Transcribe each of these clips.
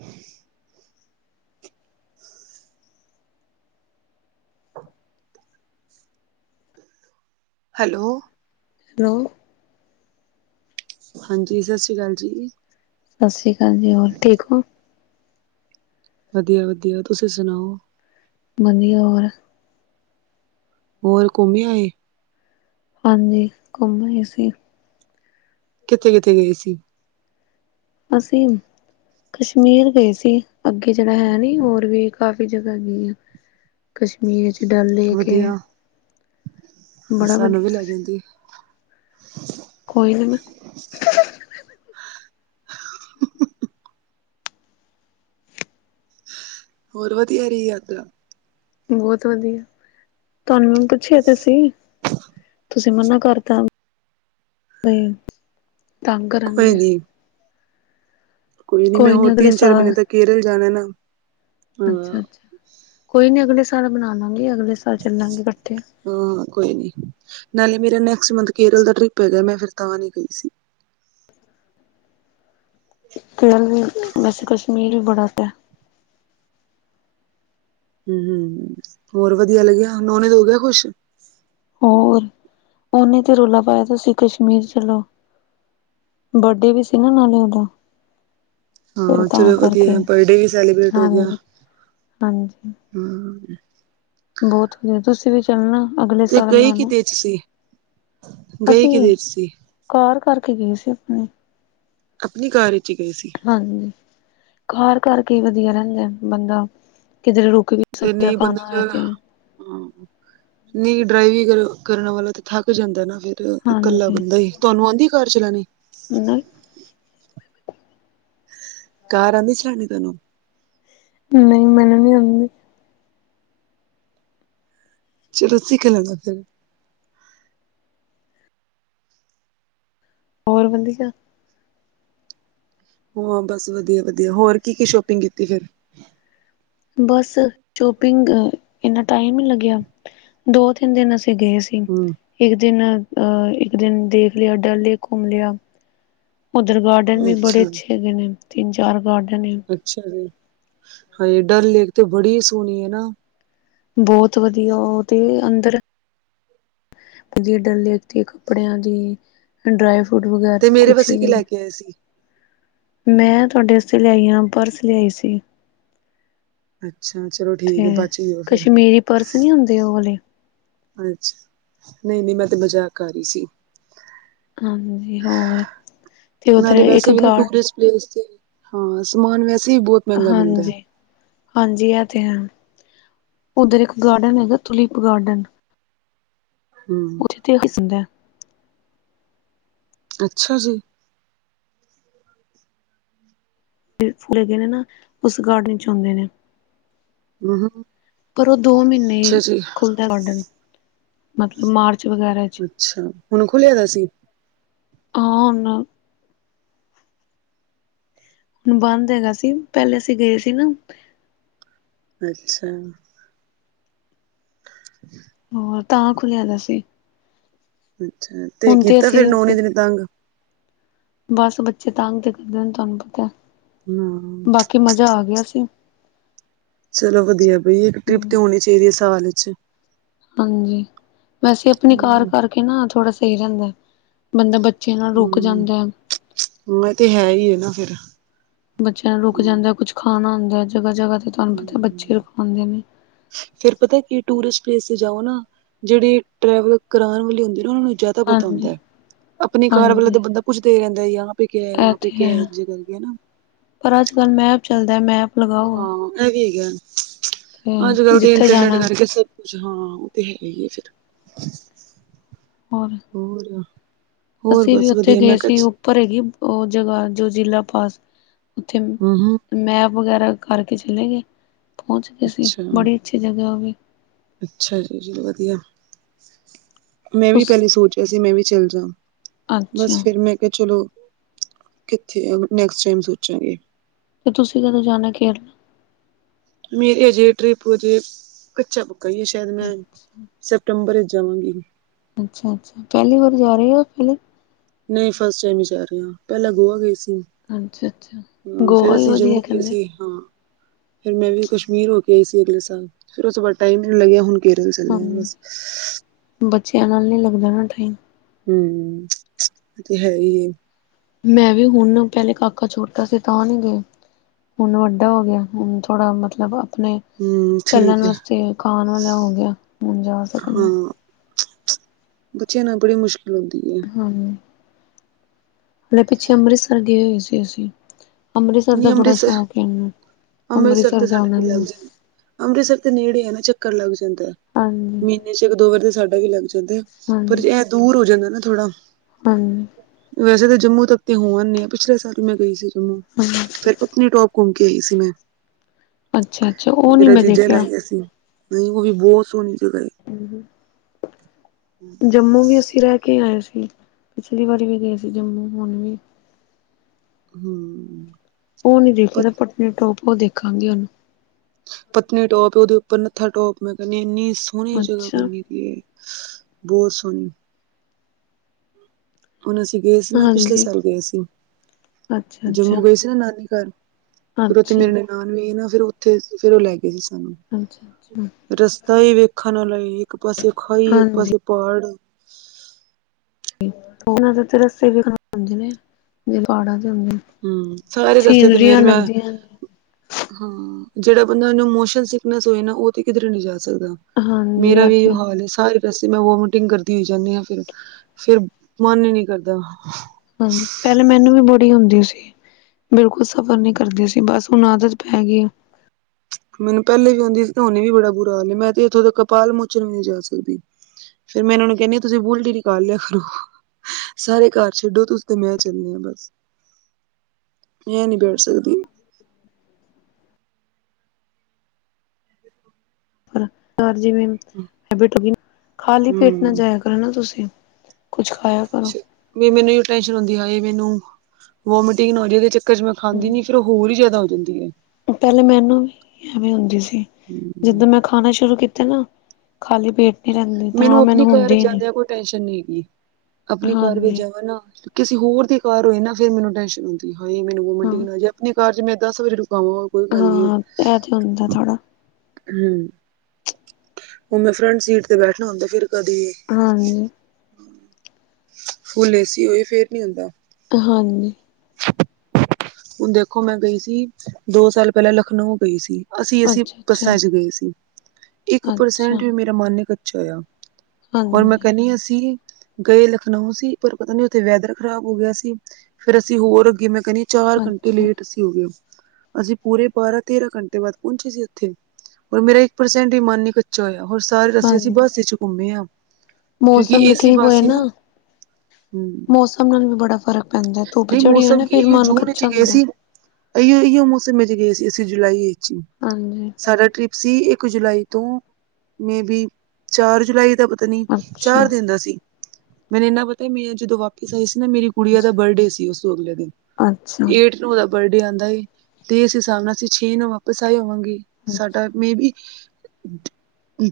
ਹੂੰ, hello, hello, ਹਾਂਜੀ ਸਤਿ ਸ਼੍ਰੀ ਅਕਾਲ ਜੀ। ਸਤਿ ਸ਼੍ਰੀ ਅਕਾਲ ਜੀ, ਹੋਰ ਠੀਕ ਔ? ਵਧੀਆ-ਵਧੀਆ। ਤੁਸੀਂ ਸੁਨਾਓ? ਵਧੀਆ। ਹੋਰ? ਹੋਰ ਘੁੰਮ ਆਏ? ਹਾਂਜੀ ਘੁੰਮ ਆਏ ਅਸੀ। ਕਿੱਥੇ-ਕਿੱਥੇ ਗਏ ਸੀ ਤੁਸੀ? ਕਸ਼ਮੀਰ ਗਏ ਸੀ ਅੱਗੇ ਜੜਾ ਹੈ ਨੀ ਹੋਰ ਵੀ ਕਾਫ਼ੀ ਜਗਾ ਗਈ ਆਂ। ਕਸ਼ਮੀਰ 'ਚ ਡਲ ਲੇਕ ਏ। ਅ ਸਾਨੂੰ ਵੀ ਲੈ ਵਧੀਆ ਜਾਂਦੇ। ਕੋਈ ਨੀ ਮੈਂ ਹੋਰ ਵਧੀਆ ਰਈ ਯਾਤਰਾ? ਬੋਤ ਵਧੀਆ। ਤੁਆਨੂੰ ਮੈ ਪੁੱਛਿਆ ਤੇ ਸੀ। ਤੁਸੀਂ ਮੰਨੋ ਘਰ ਕੰਮ, ਨਈ ਤੰਗ ਕਰ ਕੋਈ ਨੀ ਕੋਈ ਨੀ ਮੈਂ ਹੋਰ ਤਿੰਨ-ਚਾਰ ਮੀਂਨੇ ਤ ਕੇਰਲ ਜਾਨੈ ਨਾ ਹਾਂ ਅੱਛਾ-ਅੱਛਾ। ਕੋਈ ਨੀ ਅਗਲੇ ਸਾਲ ਬਨਾ ਲਾਂਗੇ। ਅਗਲੇ ਸਾਲ ਚੱਲਾਂਗੇ ਕੱਠੇ। ਹਾਂ ਕੋਈ ਨੀ, ਨਾਲੇ ਮੇਰਾ ਨੈਕਸਟ ਮੰਥ ਕੇਰਲ ਦਾ ਟ੍ਰਿਪ ਹੈਗੈ ਮੈਂ ਫਿਰ ਤਾਂ ਨੀ ਗਈ ਸੀ। ਕੇਰਲ ਵੀ ਵੈਸੇ ਕਸ਼ਮੀਰ ਵੀ ਬੜਾ ਤੈ ਹੂੰ, ਹੋਰ ਵਧੀਆ ਲੱਗਿਆ? ਨੋਣੇ ਦ ਹੋ ਗਿਆ ਖੁਸ਼ ਹੋਰ, ਓਨੇਂ ਤੇ ਰੌਲਾ ਪਾਇਐ, ਤੁਸੀਂ ਕਸ਼ਮੀਰ ਚੱਲੋ। ਬਰਦੇ ਵੀ ਸੀ ਨਾ ਨਾਲੇ ਓਦਾ। ਹਾਂ, ਚਲੋ ਵਧੀਐ। ਬਰਡੇ ਵੀ ਸੈਲੀਬ੍ਰਟ ਹੋ ਗਿਆ, ਹਾਂਜੀ ਹੂੰ। ਬੋਤ ਵਧੀਆ, ਤੁਸੀ ਵੀ ਚੱਲਨੈ ਅਗਲੇ ਤੇ ਸਾਲ ਗਏ ਓਨਾਂ ਨੇ। ਕਿਦੇ ਚ ਸੀ ਗਏ ਅਸੀ ਵੀ ਕਿਦੇ ਚ ਸੀ ਕਾਰ ਕਰਕੇ ਗਏ ਸੀ, ਆਪਨੀ। ਆਪਨੀ ਕਾਰ ਇੱਚ ਈ ਗਏ ਸੀ। ਹਾਂਜੀ, ਕਾਰ ਕਰ ਕੇ ਈ ਵਧੀਆ ਰੈਂਦੇ ਨ। ਬੰਦਾ ਕਿਧਰੇ ਰੁੱ ਕ ਵੀ ਤੇ ਸਕਦੈ ਨਹੀਂ ਬੰਦਾ ਖਾਨਾ ਆਯਾ ਜ ਤੀ ਹਾਂ ਨਈ ਡਰਾਈਵੀ ਕਰਨ, ਕਰਨ ਵਾਲਾ ਤੇ ਥੱਕ ਜਾਂਦੈ ਨਾ ਫੇਰ। ਤੇ ਇਕੱਲਾ ਹਾਂਜੀ ਬੰਦਾ ਈ, ਤੁਆਨੂੰ ਆਂਦੀ ਏ ਕਾਰ ਚਲਾਨੀ? ਮਿੰਨੂ ਈ? ਕਾਰ ਆਂਦੀ ਏ ਚਲਾਨੀ ਤੇਨੂੰ। ਤੇ ਨਈ ਮੈਨੂੰ ਨੀ ਆਂਨੀ। ਚਲੋ ਚਿਕਨ ਲੈ ਨਾਂ ਫੇਰ। ਹੋਰ ਵਧੀਆ? ਉਵਾਂ ਬਸ ਵਧੀਆ ਈ ਵਧੀਆ। ਹੋਰ ਕੀ-ਕੀ ਸ਼ੋਪਿੰਗ ਕੀਤੀ ਫੇਰ? ਬਸ, ਚੋਪਿੰਗ ਅ ਏਨਾਂ ਟਾਈਮ ਨੀ ਲੱਗਿਆ। ਦੋ-ਤਿੰਨ ਦਿਨ ਅਸੀਂ ਗਏ ਸੀ। ਹਮ ਇੱਕ ਦਿਨ ਅ ਇੱਕ ਦਿਨ ਦੇਖ ਲਿਆ ਡਲ ਲੇਕ ਘੁੰਮ ਲਿਆ। ਓਧਰ ਗਾਰਡਨ ਵੀ ਬੜੇ ਅੱਛਾ ਅੱਛੇ ਹੈਗੇ ਨੇ, ਤਿੰਨ-ਚਾਰ ਗਾਰਡਨ ਨੇ। ਅੱਛਾ ਜੀ। ਹਾਂ, ਡਲ ਲੇਕ ਤੇ ਬੜੀ ਸੋਨੀ ਏ ਨਾ। ਬੋਹੋਤ ਵਧੀਆ ਓਹ ਤੇ ਅੰਦਰ ਅਜੇ ਡਲ ਲੇਕ ਦੀ ਕੱਪੜਿਆਂ ਦੀ, ਅ ਡਰਾਈ ਫਰੂਟ ਵਗੈਰ ਤੇ ਮੇਰੇ ਕੁਛ ਵਾਸਤੇ ਕੀ ਵੀ ਲੈ ਕੇ ਆਏ ਸੀ ਮੈਂ ਤੁਆਡੇ ਆਸਤੇ ਲਿਆਈ ਆਂ, ਬਰਫ ਲਿਆਈ ਸੀ। ਅੱਛਾ ਚਲੋ ਠੀਕ ਤੇ ਹੈ ਬਚ ਗਏ ਹੋ ਫਿਰ ਕਸ਼ਮੀਰੀ ਪਰਸ ਨੀ ਹੁੰਦੇ ਓ ਵਾਲੇ। ਅੱਛ, ਨਈ -ਨਈ ਮੈ ਤੇ ਮਜਾਕ ਕਰ ਰੀ ਸੀ। ਹਾਂਜੀ, ਹੋਰ ਤੇ ਓਧਰ ਨਾਲੇ ਇੱਕ ਵੈਸੇ ਵੀ ਗਾਰਡ [unintelligible] ਹਾਂ, ਸਮਾਨ ਵੈਸੇ ਵੀ ਬੌਤ ਹਾਂਜੀ। ਹਾਂਜੀ, ਐ ਤੇ ਹੈ ਉੱਧਰ ਇੱਕ ਗਾਰਡਨ ਹੈਗਾ ਤੁਲੀਪ ਗਾਰਡਨ। ਹੁੰ ਏਥੇ ਹਸਦੈ। ਅੱਛਾ ਜੀ! ਫੁੱਲ ਹੈਗੇ ਨੇ ਨਾ ਉਸ ਗਾਰਡਨ ਚ ਹੁੰਦੇ ਨੇ। [inaudible] ਪਰ ਓ ਦੋ ਮੀਨੇ ਅੱਛਾ ਜੀ ਖੁੱਲਦੈ ਗਾਰਡਨ। ਮਤਲ ਮਾਰਚ ਵਗੈਰਾ ਚ ਅੱਛਾ ਹੁਣ ਖੁੱਲਿਆ ਦਾ ਸੀ ਹਾਂ ਹੁਨ ਬੰਦ ਹੈਗਾ ਸੀ ਪੈਲੇ ਅਸੀ ਗਏ ਸੀ ਨਾ। ਅੱਛਾ। [inaudible] ਹੋਰ, ਤਾਂ ਖੁੱਲਿਆ ਦਾ ਸੀ। ਅੱਛਾ ਤੇ ਹੁਣ ਕੀਤਾ ਫੇਰ ਅਸੀਂ ਨੌਨੇ ਦਿਨੇ ਤੰਗ? ਬੱਸ ਬੱਚੇ ਤੰਗ ਤੇ ਕਰਦੇ ਨੇ ਤਾਨੂੰ ਪਤੈ। ਹਾਂ ਬਾਕੀ ਮਜਾ ਆ ਗਿਆ ਸੀ। ਚਲੋ ਵਧੀਆ ਬਈ ਇੱਕ ਟ੍ਰਿਪ ਤੇ ਹੂੰ ਹੋਣੀ ਚਾਈਦੀ ਏ ਸਾਲ ਇੱਚ। ਹਾਂਜੀ, ਵੈਸੇ ਆਪਣੀ ਕਾਰ ਕਰਕੇ ਨਾ ਥੋੜਾ ਸਈ ਰੈਂਦਾ। ਬੰਦਾ ਬੱਚਿਆ ਨਾ ਰੁਕ ਹਮ ਜਾਂਦੈ। ਹਾਂ, ਇਹ ਤੇ ਹੈ ਹੀ ਹੈ ਨਾ ਫਿਰ ਬੱਚਿਆਂ ਨਾ ਰੁਕ ਹਮ ਜਾਂਦੈ ਕੁਛ ਖਾਨਾ ਹੁੰਦੈ ਜਗ੍ਹਾ -ਜਗ੍ਹਾ ਤੇ ਤਾਨੂੰ ਪਤਾ ਏ ਬੱਚੇ ਰੁਕਵਾਂਦੇ ਨੇ। ਫੇਰ ਪਤਾ ਕੀ ਟੂਰਿਸਟ ਪਲੇਸ ਤੇ ਜਾਓ ਨਾ ਜੇੜੇ ਟਰੈਵਲ ਕਰਾਣ ਵਾਲੇ ਹੁੰਦੇ ਨਾ ਉਨਾਂ ਨੂੰ ਜਿਆ ਦਾ ਪਤਾ ਹਾਂਜੀ ਹੁੰਦੈ ਆਪਨੀ ਕਾਰ ਵੇਲੇ ਤੇ ਹਾਂਜੀ ਬੰਦਾ ਪੁੱਛਦੇ ਰੈਂਦਾ ਯਹਾਂ ਪੇ ਕੇ ਐ ਇਹ ਵਹਾਂ ਪੇ ਤੇ ਕੈ ਆ ਹੈ ਐਂਜ ਕਰਕੇ ਨਾ। ਪਰ ਅੱਜ -ਕੱਲ ਮੈਪ ਚੱਲਦੈ, ਮੈਪ ਲਗਾਓ। ਐ ਵੀ ਹੇਗੈ ਤੇ ਅੱਜ ਕੱਲ ਤੇ ਜਿੱਥੇ ਇੰਟਰਨੈਟ ਜਾਣਾ ਕਰਕੇ ਸਬ ਕੁਛ ਹਾਂ, ਓ ਤੇ ਹੈ ਈ ਏ ਫਿਰ। ਹੋਰ। ਹੋਰ। ਹੋਰ ਅਸੀ ਵੀ ਬਸ ਉੱਥੇ ਵਧੀਆ ਗਏ ਮੈਂ ਸੀ ਓ ਕਿਹਾ ਭਰੇਗੀ ਓ ਜਗ੍ਹਾ ਜੋ ਜਿੱਲ੍ਹਾ ਪਾਸ ਉੱਥੇ ਹੂੰ ਹੂੰ ਮੈਪ ਵਗੈਰਾ ਕਰਕੇ ਚਲੇ ਗਏ ਪੌਂਚ ਗੇ ਸੀ ਅੱਛਾ। ਬੜੀ ਅੱਛੀ ਜਗ੍ਹਾ ਓ ਵੀ। ਅੱਛਾ ਜੀ -ਜੀ ਵਦੀਆ ਮੈਂ ਵੀ ਤੁਸ ਪੈਲੇ ਸੋਚਿਆ ਸੀ ਮੈਂ ਵੀ ਚੱਲ ਜਾਂ ਬਸ, ਅੱਛਾ ਫਿਰ ਮੈਂ ਕਿਆ ਚਲੋ ਕਿੱਥੇ ਐ ਨੈਕਸਟ ਟਾਈਮ ਸੋਚਾਂਗੇ। ਤੇ ਤੁਸੀ ਕਦੋਂ ਜਾਨੈ ਕੇਰਲ? ਮੇਰੀ ਅਜੇ ਟ੍ਰਿਪ ਅਜੇ ਕੱਚਾ ਪੱਕਾ ਈ ਏ ਸ਼ੈਦ ਮੈਂ ਸੈਪਟੰਬਰ ਇਚ ਜਾਵਾਂਗੀ। ਅੱਛਾ, ਅੱਛਾ ਪੈਲੀ ਵਾਰੀ ਜਾ ਰੇ ਓ ਪੈਲੇ ਨਈ ਫਸਟ ਟਾਈਮ ਈ ਜਾ ਰੇ ਆਂ ਪੈਲਾ ਗੋਆ ਗਏ ਸੀ। ਅੱਛਾ ਅੱਛਾ ਹਾਂ, ਫੇਰ ਗੋਆ ਹੀ ਅਸੀ ਜਮੂ ਵਧੀਆ ਗਏ ਕਹਿੰਦੇ ਸੀ ਹਾਂ। ਫਿਰ ਮੈਂ ਵੀ ਕਸ਼ਮੀਰ ਹੋ ਕੇ ਆਈ ਸੀ ਅਗਲੇ ਸਾਲ ਫੇਰ ਉਸ ਤੋ ਬਾਅਦ ਟਾਈਮ ਈ ਨੀ ਲੱਗਿਆ ਹੁਣ ਕੇਰਲ ਚੱਲੇ ਬਸ ਬੱਚੇਆਂ ਨਾਲ ਨੀਂ ਲੱਗਦਾ ਨਾ ਟਾਈਮ। ਹੂੰ [unintelligible] ਓਤੇ ਹੈ ਈਏ। ਮੈਂ ਵੀ ਹੁਨ ਪੈਲੇ ਕਾਕਾ ਛੋਟਾ ਸੀ ਤਾਂ ਨੀਂ ਗਏ। ਹੁਨ ਵੱਡਾ ਹੋ ਗਿਆ ਹੁਨ, ਥੋੜਾ ਮਤਲਬ ਅਪਨੇ ਹੂੰ ਚੱਲਣ ਠੀਕ ਹੈ ਵਾਸਤੇ ਖਾਣ ਵਾਲਾ ਹੋ ਗਯਾ ਹੁਣ, ਜਾ ਸਕਦੇ ਆ। [unintelligible] ਬੱਚੇਆਂ ਨਾਲ ਬੜੀ ਮੁਸ਼ਕਿਲ ਹੁੰਦੀਏ। ਹਾਂ। ਮਤਲਬ ਪਿੱਛੇ ਅੰਮ੍ਰਿਤਸਰ ਗਏ ਹੋਏ ਸੀ ਅਸੀ, ਅੰਮ੍ਰਿਤਸਰ ਦਾ ਨਹੀਂ ਬੜਾ ਅੰਮ੍ਰਿਤਸਰ ਸ਼ੌਕ ਏ ਏਨੂੰ। ਅੰਮ੍ਰਿਤਸਰ ਦਾ ਤੇ ਸਾਡਾ ਜਾਨਾ ਵੀ ਲੱਗ ਏਨੂੰ। ਜਾਂਦਾ ਅੰਮ੍ਰਿਤਸਰ ਦੇ ਨੇੜੇ ਆ ਨਾ ਚੱਕਰ ਲੱਗ ਜਾਂਦੈ। ਹਾਂਜੀ ਮੀਨੇ ਚ ਇੱਕ-ਦੋ ਵਾਰ ਤੇ ਸਾਡਾ ਵੀ ਲੱਗ ਜਾਂਦੈ, ਪਰ ਹਾਂਜੀ ਐ ਦੂਰ ਹੋ ਜਾਂਦੈ ਨਾ ਥੋੜਾ। ਹਾਂਜੀ। ਵੈਸੇ ਤਾਂ ਜੰਮੂ ਤੱਕ ਤੇ ਹੋਣ ਆਨੇ ਆ, ਪਿਛਲੇ ਸਾਲ ਮੈਂ ਗਈ ਸੀ ਜੰਮੂ। ਹਾਂਜੀ ਫੇਰ ਪਤਨੀਟੋਪ ਘੁੰਮ ਕੇ ਆਈ ਸੀ, ਮੈਂ ਅੱਛਾ ਅੱਛਾ ਉਹ ਨੀ ਮੇਰਾ ਮੈਂ ਜੀਜਾ ਲੈ ਦੇਖਿਆ ਗਯਾ ਸੀ। ਨਈਂ, ਓਵੀ ਬੋਤ ਸੋਣੀ ਜਗ੍ਹਾ ਏ। ਹੂੰ। ਜੰਮੂ ਵੀ ਅਸੀਂ ਰੈ ਕੇ ਆਏ ਸੀ ਪਿਛਲੀ ਵਾਰੀ ਵੀ ਗਏ ਸੀ, ਜੰਮੂ ਹੁਣ ਵੀ। ਹੂੰ। ਓ ਨੀਂ ਦੇਖੇਆ ਦਾ ਪਤਨੀਟੋਪ, ਓ ਦੇਖਾਂਗੇ ਹੋਨ। ਪਤਨੀਟੋਪ ਓਦੇ ਉਪਰ ਨੱਥਾਟੋਪ, ਮੈਂ ਕੈਂਨੀਆਂ ਏਨੀ ਸੋਣੀ ਜਗ੍ਹਾ ਅੱਛਾ ਬਣਨੀ ਦੀ। ਏ ਬੋਤ ਸੋਣੀ। ਹੁਨ ਅਸੀ ਗਏ ਸੀ ਨਾ, ਪਿਛਲੇ ਹਾਂਜੀ, ਸਾਲ ਗਏ ਸੀ। ਅੱਛਾ-ਅੱਛਾ, ਜੰਮੂ ਗਏ ਸੀ ਨਾ ਨਾਨੀ ਘਰ, ਫੇਰ ਓਥੇ ਅੱਛਾ, ਮੇਰੇ ਨਾਨ ਵਯੀ ਨਾ ਫੇਰ ਓਥੇ ਫੇਰ ਓ ਲੈ ਗਏ ਸੀ ਸਾਨੂੰ। ਅੱਛਾ-ਅੱਛਾ। ਰਸਤਾ ਏ ਵੇਖਣ ਆਲਾਏ, ਇੱਕ ਪਾਸੇ ਖਾਈ, ਇੱਕ ਹਾਂਜੀ, ਪਾਸੇ ਪਾੜ। ਓਨਾਂ ਦੇ ਰੱਸੇ ਵੀ ਖਤਰਨਾਕ ਹੁੰਦੇ ਨੇ, ਜਿਵੇ ਪਹਾੜਾ ਦੇ ਹੁੰਦੇ ਨੇ। ਹੂੰ, ਸਾਰੇ ਰਸਤੇ ਤੇ ਸੀਨਰੀਆਂ ਫੇਰ ਮੈਂ ਲੱਗਦੀਆਂ ਨੇ। ਹਾਂ, ਜੇੜਾ ਬੰਦਾ ਮੋਸ਼ਨ ਸਿਕਨੈੱਸ ਹੋਏ ਨਾ ਓਤੇ ਕਿਦਰੇ ਨੀਂ ਜਾ ਸਕਦਾ। ਹਾਂਜੀ ਮੇਰਾ ਐ ਵੀ ਤੇ ਏਈਓ ਹੈ, ਹਾਲ ਏ, ਸਾਰੇ ਰਸਤੇ ਮੈਂ ਵੋਮੀਟਿੰਗ ਕਰਦੀ ਹੋਈ ਜਾਂਨੀ ਆਂ, ਫੇਰ ਫੇਰ ਮਨ ਈ ਨੀ ਕਰਦਾ। ਹਾਂਜੀ ਮੈਨੂੰ ਵੀ ਬੜੀ ਹੁੰਦੀ ਸੀ ਬਿਲਕੁਲ ਸਫਰ ਨੀ ਕਰਦੀ ਸੀ ਬਸ, ਹੁਣ ਆਦਤ ਪੈ ਗਈਏ। ਮੈਨੂੰ ਪੈਲੇ ਵੀ ਆਂਦੀ ਸੀ ਤੇ ਹੁੰਨ ਵੀ ਬੜਾ ਬੁਰਾ ਹਾਲ ਏ। ਮੈਂ ਤੇ ਏਥੋਂ ਤਕ ਕਪਾਲ ਮੋਚਨ ਵੀ ਨੀਂ ਜਾ ਸਕਦੀ। ਫੇਰ ਮੈਂ ਏਨਾਂ ਨੂੰ ਕੈਂਨੀ ਆਂ, ਤੁਸੀਂ ਬੁਲਟ ਈ ਨਿਕਾਲ ਲਿਆ ਕਰੋ। ਸਾਰੇ ਘਰ ਛੱਡੋ, ਤੁਸੀ ਤੇ ਮੈਂ ਚੱਲਨੇ ਆਂ ਬਸ। ਮੈਂ ਨੀਂ ਬੈਠ ਸਕਦੀ। ਹਾਂ, ਜਿਵੇ ਹੈਬਿਟ ਹੋ ਗਈ ਨਾਂ ਖਾਲੀ ਪੇਟ ਨਾ ਹੂੰ। ਜਾਯਾ ਕਰੋ। ਕਰੋ ਨਾ ਤੁਸੀਂ, ਕੁੱਛ ਖਾਯਾ ਵੀ ਮੈਨੂੰ ਏਈਓ ਟੈਸ਼ਨ ਹੁੰਦੀ ਹਾਏ! ਮੈਨੂੰ ਵੋਮੀਟਿੰਗ ਨਾ ਹੋ ਜਾਵੇ ਏਦੇ ਚੱਕਰ ਚ ਮੈਂ ਖਾਂਦੀ ਨੀ ਫੇਰ ਓ ਹੋਰ ਈ ਜਾਦਾ ਹੋ ਜਾਂਦੀਏ। ਪੈਲੇ ਮੈਨੂੰ ਵੀ ਐਵੇਂ ਹੁੰਦੀ ਸੀ ਜਿੱਦਨ ਮੈਂ ਖਾਣਾ ਸ਼ੁਰੂ ਕੀ ਕੀਤਾ ਨਾ, ਖਾਲੀ ਪੇਟ ਨਈਂ ਰੈਂਦੀ ਤਾਂ ਮੈਨੂੰ ਹੁੰਦੀ ਨੀਂ। ਟੈਸ਼ਨ ਨੀਂ ਹੈਗੀ ਅਪਨੀ ਕਾਰ ਵਿੱਚ ਹਾਂਜੀ ਜਾਵਾਂ ਨਾ, ਕਿਸੇ ਹੋਰ ਦੀ ਕਾਰ ਹੋਏ ਨਾ ਫੇਰ ਮੈਨੂੰ ਟੈਸ਼ਨ ਹੁੰਦੀ। ਹਾਂ, ਮੈਨੂੰ ਜੇ ਹਾਂ ਵੋਮਟਿੰਗ ਆ ਜਏ, ਅਪਨੀ ਕਾਰ 'ਚ ਮੈਂ ਦਸ ਵਾਰੀ ਰੁਕਾਵਾਂ। ਕੋਈ ਗੱਲ ਨੀ, ਹਾਂ। ਇਹ ਤੇ ਹੁੰਦਾ ਥੋੜਾ ਹੂੰ, ਉਹ ਮੈਂ ਫਰੰਟ ਸੀਟ 'ਤੇ ਬੈਠਨਾ ਹੁੰਦੈ, ਫਿਰ ਕਦੀ। ਹਾਂਜੀ। ਫੁੱਲ ਏ, ਸੀ, ਹੋਏ, ਫੇਰ ਨੀ ਹੁੰਦਾ। ਤਾਂ ਹਾਂਜੀ। ਹੁਨ ਦੇਖੋ ਮੈਂ ਗਈ ਸੀ, ਦੋ ਸਾਲ ਪੈਲੇ ਲਖਨਊ ਗਈ ਸੀ। ਅਸੀਂ-ਅਸੀਂ, ਅੱਛਾ ਬੱਸਾਂ 'ਚ ਅੱਛਾ ਗਏ ਸੀ, ਇੱਕ ਅੱਛਾ ਪਰਸੈਂਟ ਵੀ ਮੇਰਾ ਮਨ ਨੀ ਕੱਚਾ ਹੋਇਆ। ਹੋਰ ਮੈਂ ਹਾਂਜੀ ਕੇਆ, ਨਈ ਹਸੀ। ਗਏ ਲਖਨਊ ਸੀ, ਪਰ ਪਤਾ ਨੀ ਉੱਥੇ ਵੈਦਰ ਖ਼ਰਾਬ ਹੋ ਗਿਆ ਸੀ। ਫੇਰ ਅਸੀਂ ਹੋਰ ਅੱਗੇ ਮੈਂ ਕੈੰਨੀ ਚਾਰ ਘੰਟੇ ਅੱਛਾ ਲੇਟ ਅਸੀਂ ਹੋ ਗਏ, ਅਸੀਂ ਪੂਰੇ ਬਾਰਾਂ-ਤੇਰਾਂ ਘੰਟੇ ਬਾਦ ਪੌਂਚੇ ਸੀ ਉੱਥੇ। ਮੇਰਾ ਇੱਕ ਪਰਸੈਂਟ ਵੀ ਮਨ ਨੀ ਕੁ ਚਯੋ, ਹੋਰ ਸਾਰੇ ਰਸਤੇ ਅਸੀਂ ਹਾਂਜੀ ਬੱਸ 'ਚ ਘੁੰਮੇ ਆ, ਕਿਉਂਕਿ ਮੌਸਮ ਏ, ਵੀ ਸੀ, ਠੀਕ ਬੱਸ ਹੋਏ ਸੀ ਨਾ। ਹਮ ਮੌਸਮ ਨਾਲ ਵੀ ਬੜਾ ਫ਼ਰਕ ਪੈਂਦੈ, ਧੁੱਪ ਨਹੀਂ ਚੜੀ ਏ ਮੌਸਮ ਨਾ ਫਿਰ ਕੀ ਮਨ ਜੂਨ ਕੱਚਾ ਚ ਗਏ ਹੁੰਦਾ ਸੀ, ਅਈਓ-ਅਈਓ, ਮੌਸਮ ਵਿੱਚ ਗਏ ਸੀ ਅਸੀਂ ਜੁਲਾਈ ਵਿੱਚ, ਹਾਂਜੀ ਸਾਡਾ ਟ੍ਰਿਪ। ਸੀ ਇੱਕ ਜੁਲਾਈ ਤੋਂ, ਮੇ ਬੀ। ਚਾਰ ਜੁਲਾਈ ਦਾ ਪਤਾ ਨੀ, ਅੱਛਾ ਚਾਰ ਦਿਨ ਦਾ ਸੀ। ਮੈਨੂੰ ਇੰਨਾ ਪਤਾ ਮੈਂ ਜਦੋਂ ਵਾਪਿਸ ਆਈ ਸੀ ਨਾ, ਮੇਰੀ ਕੁੜੀ ਦਾ ਬਰਡੇ ਸੀ ਉਸ ਤੋ ਅਗਲੇ ਦਿਨ। ਅੱਛਾ। ' ਤੇ ਓਦਾ ਬਰਡੇ ਆਂਦਾ ਸੀ, 'ਤੇ ਇਸ ਹਿਸਾਬ ਨਾਲ ਅਸੀਂ ਛੇ ਨੂੰ ਵਾਪਿਸ ਆਈ ਹੋਵਾਂਗੀ। ਸਾਡਾ, ਮੇ ਬੀ,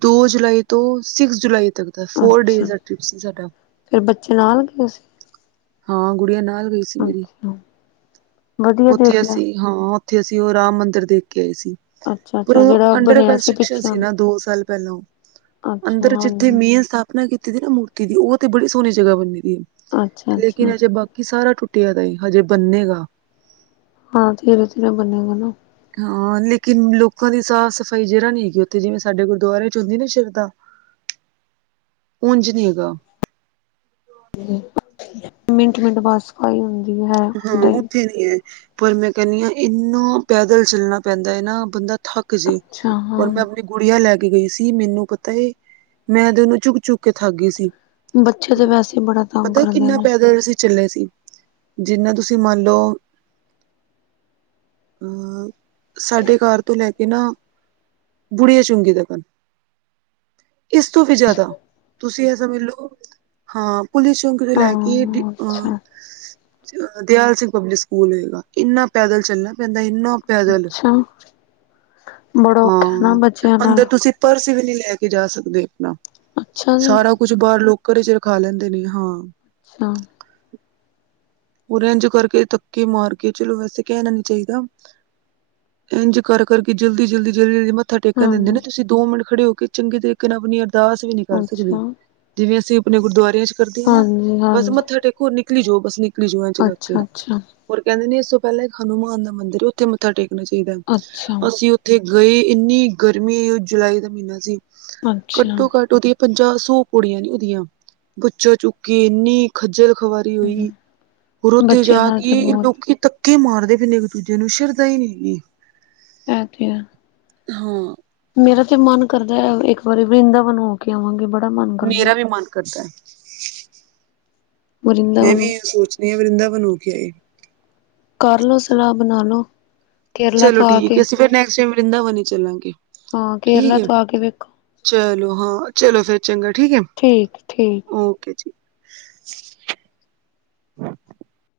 ਦੋ ਜੁਲਾਈ ਤੋਂ ਸਿਕਸ ਜੁਲਾਈ ਤੱਕ। ਦਾ ਫੋਰ ਡੇਜ਼ ਦਾ ਟ੍ਰਿਪ ਸੀ ਸਾਡਾ। ਫੇਰ ਬੱਚੇ ਨਾਲ ਗਏ ਸੀਂ। ਹਾਂ, ਗੁੜੀਆਂ ਨਾਲ ਗਈ ਸੀ ਮੇਰੀ, ਅੱਛਾ ਵਧੀਆ ਓੱਥੇ ਦੇਖ ਲਿਆ ਅਸੀਂ ਹਾਂ, ਉੱਥੇ ਅਸੀਂ ਉਹ ਰਾਮ ਮੰਦਿਰ ਦੇਖ ਕੇ ਆਏ ਸੀ। ਅੱਛਾ ਪਰ ਅੱਛਾ ਉਹ, ਜਿਹੜਾ ਅੰਡਰ ਬਣਿਆ ਕੰਸਟਰਕਸ਼ਨ ਪਿੱਛੇ ਸੀ ਨਾ ਦੋ ਸਾਲ ਪੈਂਲੋ। ਅੱਛਾ ਅੰਦਰ ਜਿੱਥੇ ਹਾਂਜੀ ਮੇਨ ਸਥਾਪਨਾ ਕੀਤੀ ਸੀ ਨਾ ਮੂਰਤੀ ਦੀ, ਉਹ 'ਤੇ ਬੜੀ ਸੋਣੀ ਜਗ੍ਹਾ ਬਨੀ ਦੀ ਏ। ਅੱਛਾ ਲੇਕਿਨ ਅੱਛਾ ਅਜੇ ਬਾਕੀ ਸਾਰਾ ਟੁੱਟਿਆ ਦੈ ਈ, ਹਜੇ ਬੰਨੇਗਾ। ਹਾਂ, ਧੀਰੇ-ਧੀਰੇ ਬਨੇਗਾ ਨਾ। ਹਾਂ, ਲੇਕਿਨ ਲੋਕਾਂ ਦੀ ਸਾਫ਼ ਸਫ਼ਾਈ ਜਰਾ ਨੀ ਹੈਗੀ ਉੱਥੇ, ਜਿਵੇਂ ਸਾਡੇ ਗੁਰਦੁਆਰਿਆਂ 'ਚ ਹੁੰਦੀ ਏ ਨਾ ਸ਼ਰਧਾ। ਉਂਜ ਨੀ ਹੈਗਾ। ਹੂੰ। ਮਿੰਟ-ਮਿੰਟ, ਬਸ। ਹਾਂ, ਉੱਥੇ ਨੇ। ਪਰ ਮੈਂ ਕੈਂਨੀ ਆ, ਇੰਨਾ ਪੈਦਲ ਚੱਲਨਾ ਪੈਂਦੈ ਨਾ, ਬੰਦਾ ਥੱਕ ਕਸੀ, ਅੱਛਾ ਹਾਂ ਹੋਰ ਪ੍ਰਭ 'ਤੇ ਗੁੜੀਆਂ ਲੈ ਕੇ ਗਈ ਸੀ, ਮੈਨੂੰ ਪਤੈ ਏ, ਮੈਂ 'ਤੇ ਉਨੂੰ ਚੁੱਕ- ਚੁੱਕ ਕੇ ਥੱਕ ਗਈ ਸੀ। ਬੱਚੇ 'ਤੇ ਵੈਸੇ ਈ ਬੜਾ ਤੰਗ ਪਤਾ ਕਰਦੇ ਕਿੰਨਾ ਨੇ। ਪੈਦਲ ਅਸੀਂ ਚੱਲੇ ਸੀ। ਜਿੰਨਾ ਤੁਸੀਂ ਮੰਨ ਲਓ, ਅਹ। ਸਾਡੇ ਘਰ ਤੋਂ ਲੈ ਕੇ ਨਾ, ਬੁੜੀਆਂ ਚੁੰਗੀ ਤੱਕਨ। ਇਸ ਤੋਂ ਵੀ ਜਾਦਾ, ਤੁਸੀਂ ਏਅ ਸਮਝ ਲਓ, ਹਾਂ ਪੁਲਿਸ ਚੋਂਕ ਰਿਲੈ ਕੇ ਡੀ, ਹਾਂ ਅਹ। ਅੱਛਾ ਦਿਆਲ ਸਿੰਘ ਪਬਲਿਕ ਸਕੂਲ ਹੋਏਗਾ, ਇੰਨਾ ਪੈਦਲ ਚੱਲਨਾ ਪੈਂਦੈ, ਇੰਨਾ ਪੈਦਲ। ਤਾਂ। ਹਾਂ ਆ ਨਾਲ ਅੰਦਰ ਤੁਸੀਂ ਪਰਸ ਵੀ ਨਹੀ ਲੈ ਕੇ ਜਾ ਸਕਦੇ ਆਪਣਾ ਅੱਛਾ ਜੀ ਸਾਰਾ ਆ ਕੁਛ ਬਾਹਰ ਲੋਕਰ ਘਰੇ ਚ ਰਖਾ ਲੈਂਦੇ ਨੇ ਹਾਂ ਆ ਸਣਾ ਆ ਉਰੇ ਏਜ ਕਰਕੇ ਤੱਕੇ ਮਾਰ ਕੇ ਚਲੋ ਵੈਸੇ ਕਹਿਣਾ ਨੀ ਚਾਹੀਦਾ ਆ ਇੰਝ ਕਰਕੇ ਜਲਦੀ ਈ ਜਲਦੀ ਈ ਜਲਦੀ ਈ ਮੱਥਾ ਟੇਕਣ ਦਿੰਦੇ ਹਾਂ ਨੇ ਤੁਸੀਂ ਦੋ ਮਿੰਟ ਆ ਖੜੇ ਹੋ ਕੇ ਚੰਗੇ ਤਰੀਕੇ ਨਾਲ ਆਪਣੀ ਅਰਦਾਸ ਵੀ ਨਹੀਂ ਕਰ ਸਕਦੇ ਏ ਅੱਛਾ ਜਿਵੇਂ ਅਸੀਂ ਆਪਣੇ ਗੁਰਦਆਰਿਆਂ ਚ ਕਰਦੇ ਆ ਨਾ ਹਾਂਜੀ ਬਸ ਹਾਂਜੀ ਮੱਥਾ ਟੇਕ ਹੋਰ ਨਿਕਲੀ ਜੋਓ ਬਸ ਨਿਕਲੀ ਜੋਓ ਅੱਜ ਕਰਕੇ ਅੱਛਾ ਅੱਛਾ ਹੋਰ ਕਹਿੰਦੇ ਨੇ ਇਸ ਤੋਂ ਪਹਿਲਾਂ ਇੱਕ ਹਨੂੰਮਾਨ ਦਾ ਮੰਦਿਰ ਉਹ ਉੱਥੇ ਏ ਮੱਥਾ ਟੇਕਣਾ ਚਾਈਦਾ ਅੱਛਾ ਅਸੀਂ ਉੱਥੇ ਗਏ ਇੰਨੀ ਗਰਮੀ ਉਹ ਜੁਲਾਈ ਦਾ ਮਹੀਨਾ ਸੀ ਅੱਛਾ ਘੱਟੋ ਓ ਘੱਟ ਉਹਦੀ ਆ ਪੰਜਾਹ ਸੌ ਪੁੜੀਆਂ ਨੀ ਉਹਦੀਆਂ ਬੱਚਾ ਚੁੱਕੇ ਇੰਨੀ ਖੱਜਲ ਖਵਰੀ ਹੋਈ ਈ ਹੋਰ ਉੱਥੇ ਬੱਚਿਆਂ ਜਾ ਨਾਲ ਕੇ ਤੇ ਏ ਬਹੁਤ ਲੋਕੀ ਧੱਕੇ ਮਾਰਦੇ ਪੇਨੇ ਇੱਕ ਦੂਜੇ ਨੂੰ ਸ਼ਰਧਾ ਨੀ ਹੈਗੀ ਈ ਐ ਤੇ ਆ ਹਾਂ ਆ ਮੇਰਾ ਤੇ ਮਨ ਕਰਦਾ ਐ ਇੱਕ ਵਾਰੀ ਵਰਿੰਦਾਵਨੋ ਹੋ ਕੇ ਆਵਾਂਗੇ ਏ ਬੜਾ ਮਨ ਆ ਮੇਰਾ ਵੀ ਮਨ ਕਰਦਾ ਐ ਮੈਂ ਵਰਿੰਦਾਵਨ ਵੀ ਇਹ ਸੋਚਣੀ ਆ ਵਰਿੰਦਾਬਣ ਹੋ ਕੇ ਆਏ ਕਰਲੋ ਸਲਾਹ ਬਣਾ ਲੋ ਕੇਰਲਾ ਚਲੋ ਤੋਂ ਆ ਠੀਕ ਏ ਕੇ ਐ ਅਸੀਂ ਫਿਰ ਨੈਕਸ ਟੈਮ ਵਿੰਰਦਾਵਨ ਚੱਲਾਂਗੇ ਏ ਹਾਂ ਠੀਕ ਕੇਰਲਾ ਐ ਤੋਂ ਆ ਕੇ ਵੇਖੋ ਚਲੋ ਹਾਂ ਆ ਚਲੋ ਫੇਰ ਚੰਗਾ ਠੀਕ ਐ ਠੀਕ ਠੀਕ ਓਕੇ ਜੀ ਈ